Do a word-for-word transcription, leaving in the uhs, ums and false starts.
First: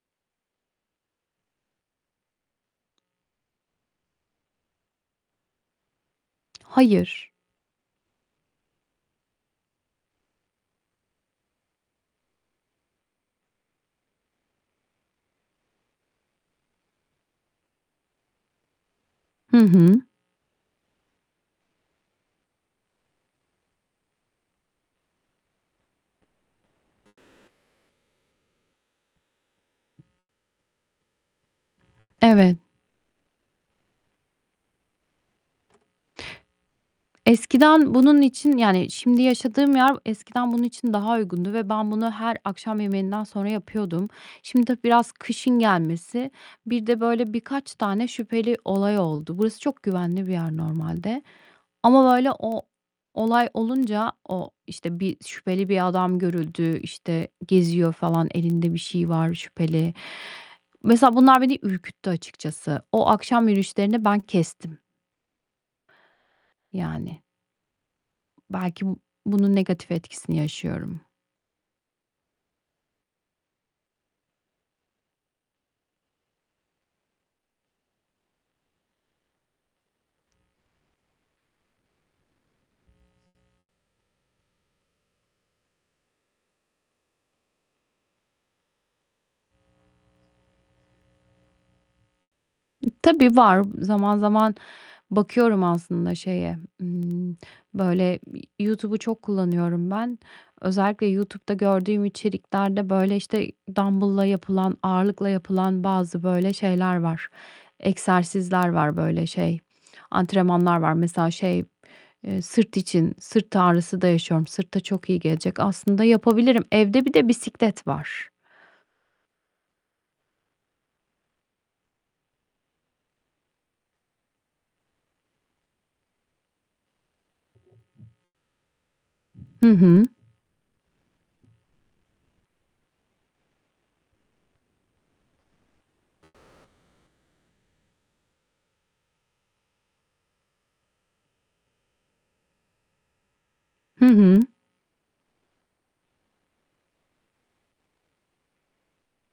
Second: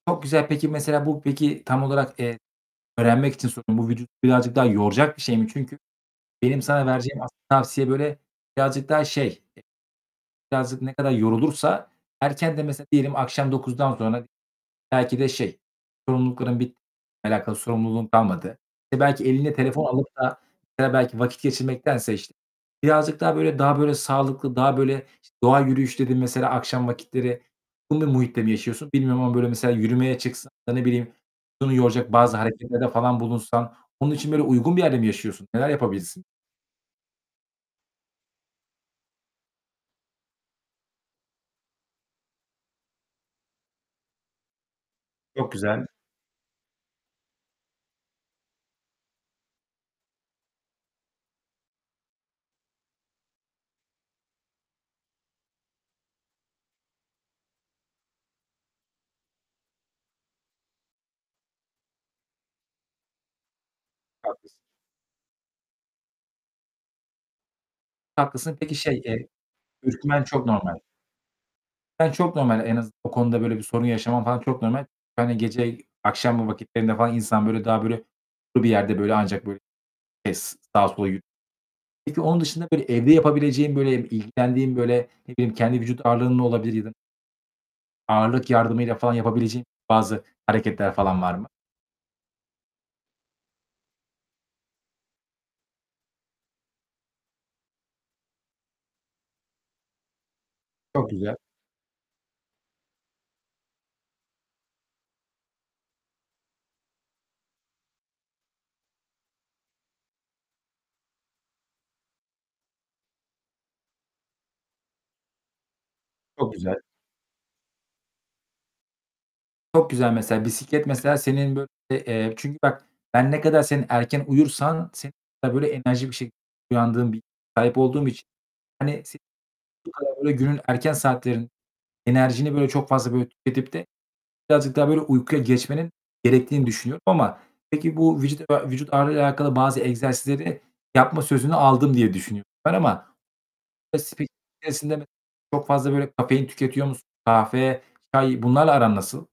Çok güzel. Peki mesela, bu peki, tam olarak, eee öğrenmek için soruyorum, bu vücudu birazcık daha yoracak bir şey mi? Çünkü benim sana vereceğim Hayır. asıl tavsiye, böyle, birazcık daha şey, e birazcık ne kadar yorulursa erkenden mesela diyelim, akşam dokuzdan sonra belki de şey, sorumlulukların bit alakalı sorumluluğun kalmadı, belki eline Hı telefon hı. alıp da mesela belki vakit geçirmektense iş birazcık daha, böyle, daha böyle sağlıklı, daha böyle doğa yürüyüşü dedin mesela, akşam vakitleri [unintelligible] bir muhitte mi yaşıyorsun bilmiyorum ama böyle mesela, yürümeye çıksan ya da ne bileyim, [unintelligible] yoracak bazı Evet. hareketlerde falan bulunsan bunun için böyle uygun bir yerde mi yaşıyorsun? Neler yapabilirsin? Eskiden bunun için Yani, şimdi yaşadığım yer eskiden bunun için daha uygundu ve ben bunu her akşam yemeğinden sonra yapıyordum. Şimdi tabii biraz Çok kışın güzel. gelmesi Bir de böyle birkaç tane şüpheli olay oldu. Burası çok güvenli bir yer normalde ama böyle o olay olunca o işte, bir şüpheli bir adam görüldü, işte, geziyor falan elinde bir şey var şüpheli. Mesela, bunlar beni ürküttü açıkçası. O akşam yürüyüşlerini ben Haklısın. kestim. Yani. Haklısın. Peki, Belki b şey, eee bunun negatif ürkmen etkisini çok normal. yaşıyorum. [unintelligible] çok normal. En az o konuda böyle bir sorun yaşaman falan çok normal. Yani, gece akşam vakitlerinde falan insan, böyle, daha böyle [unintelligible] bir yerde, böyle, ancak böyle, [unintelligible] sağa sola yü Peki, onun dışında böyle evde yapabileceğin, böyle, ilgilendiğin, böyle, ne bileyim, kendi vücut ağırlığınla olabilir ya da Ağırlık yardımıyla falan yapabileceğin bazı hareketler falan var mı? E, tabii var. Zaman zaman bakıyorum aslında şeye, ımm, böyle, iii, Y YouTube'u çok kullanıyorum ben. Özellikle Çok güzel. YouTube'da gördüğüm içeriklerde, böyle, işte dambılla yapılan, ağırlıkla yapılan bazı böyle şeyler var. Egzersizler var böyle, şey, antrenmanlar var. Mesela, şey, eee, sırt için. Sırt ağrısı da yaşıyorum. Sırta çok iyi gelecek. Aslında Çok yapabilirim. güzel. Evde bir de bisiklet var. Çok güzel. Mesela bisiklet, mesela senin böyle Eee, çünkü bak, ben ne kadar senin erken uyursan senin [unintelligible] kadar böyle enerjik bir şekil uyandığın bir [unintelligible] sahip olduğum için, hani, senin Hı bu hı. kadar böyle günün erken saatleri enerjini böyle çok fazla böyle tüketip de birazcık daha böyle uykuya geçmenin gerektiğini düşünüyorum ama peki, bu vücut a vücut ağırlığıyla alakalı bazı egzersizleri yapma sözünü aldım diye düşünüyorum ben ama Hı hı. [unintelligible] çok fazla böyle kafein tüketiyor musun? Kahve, çay bunlarla aran nasıl?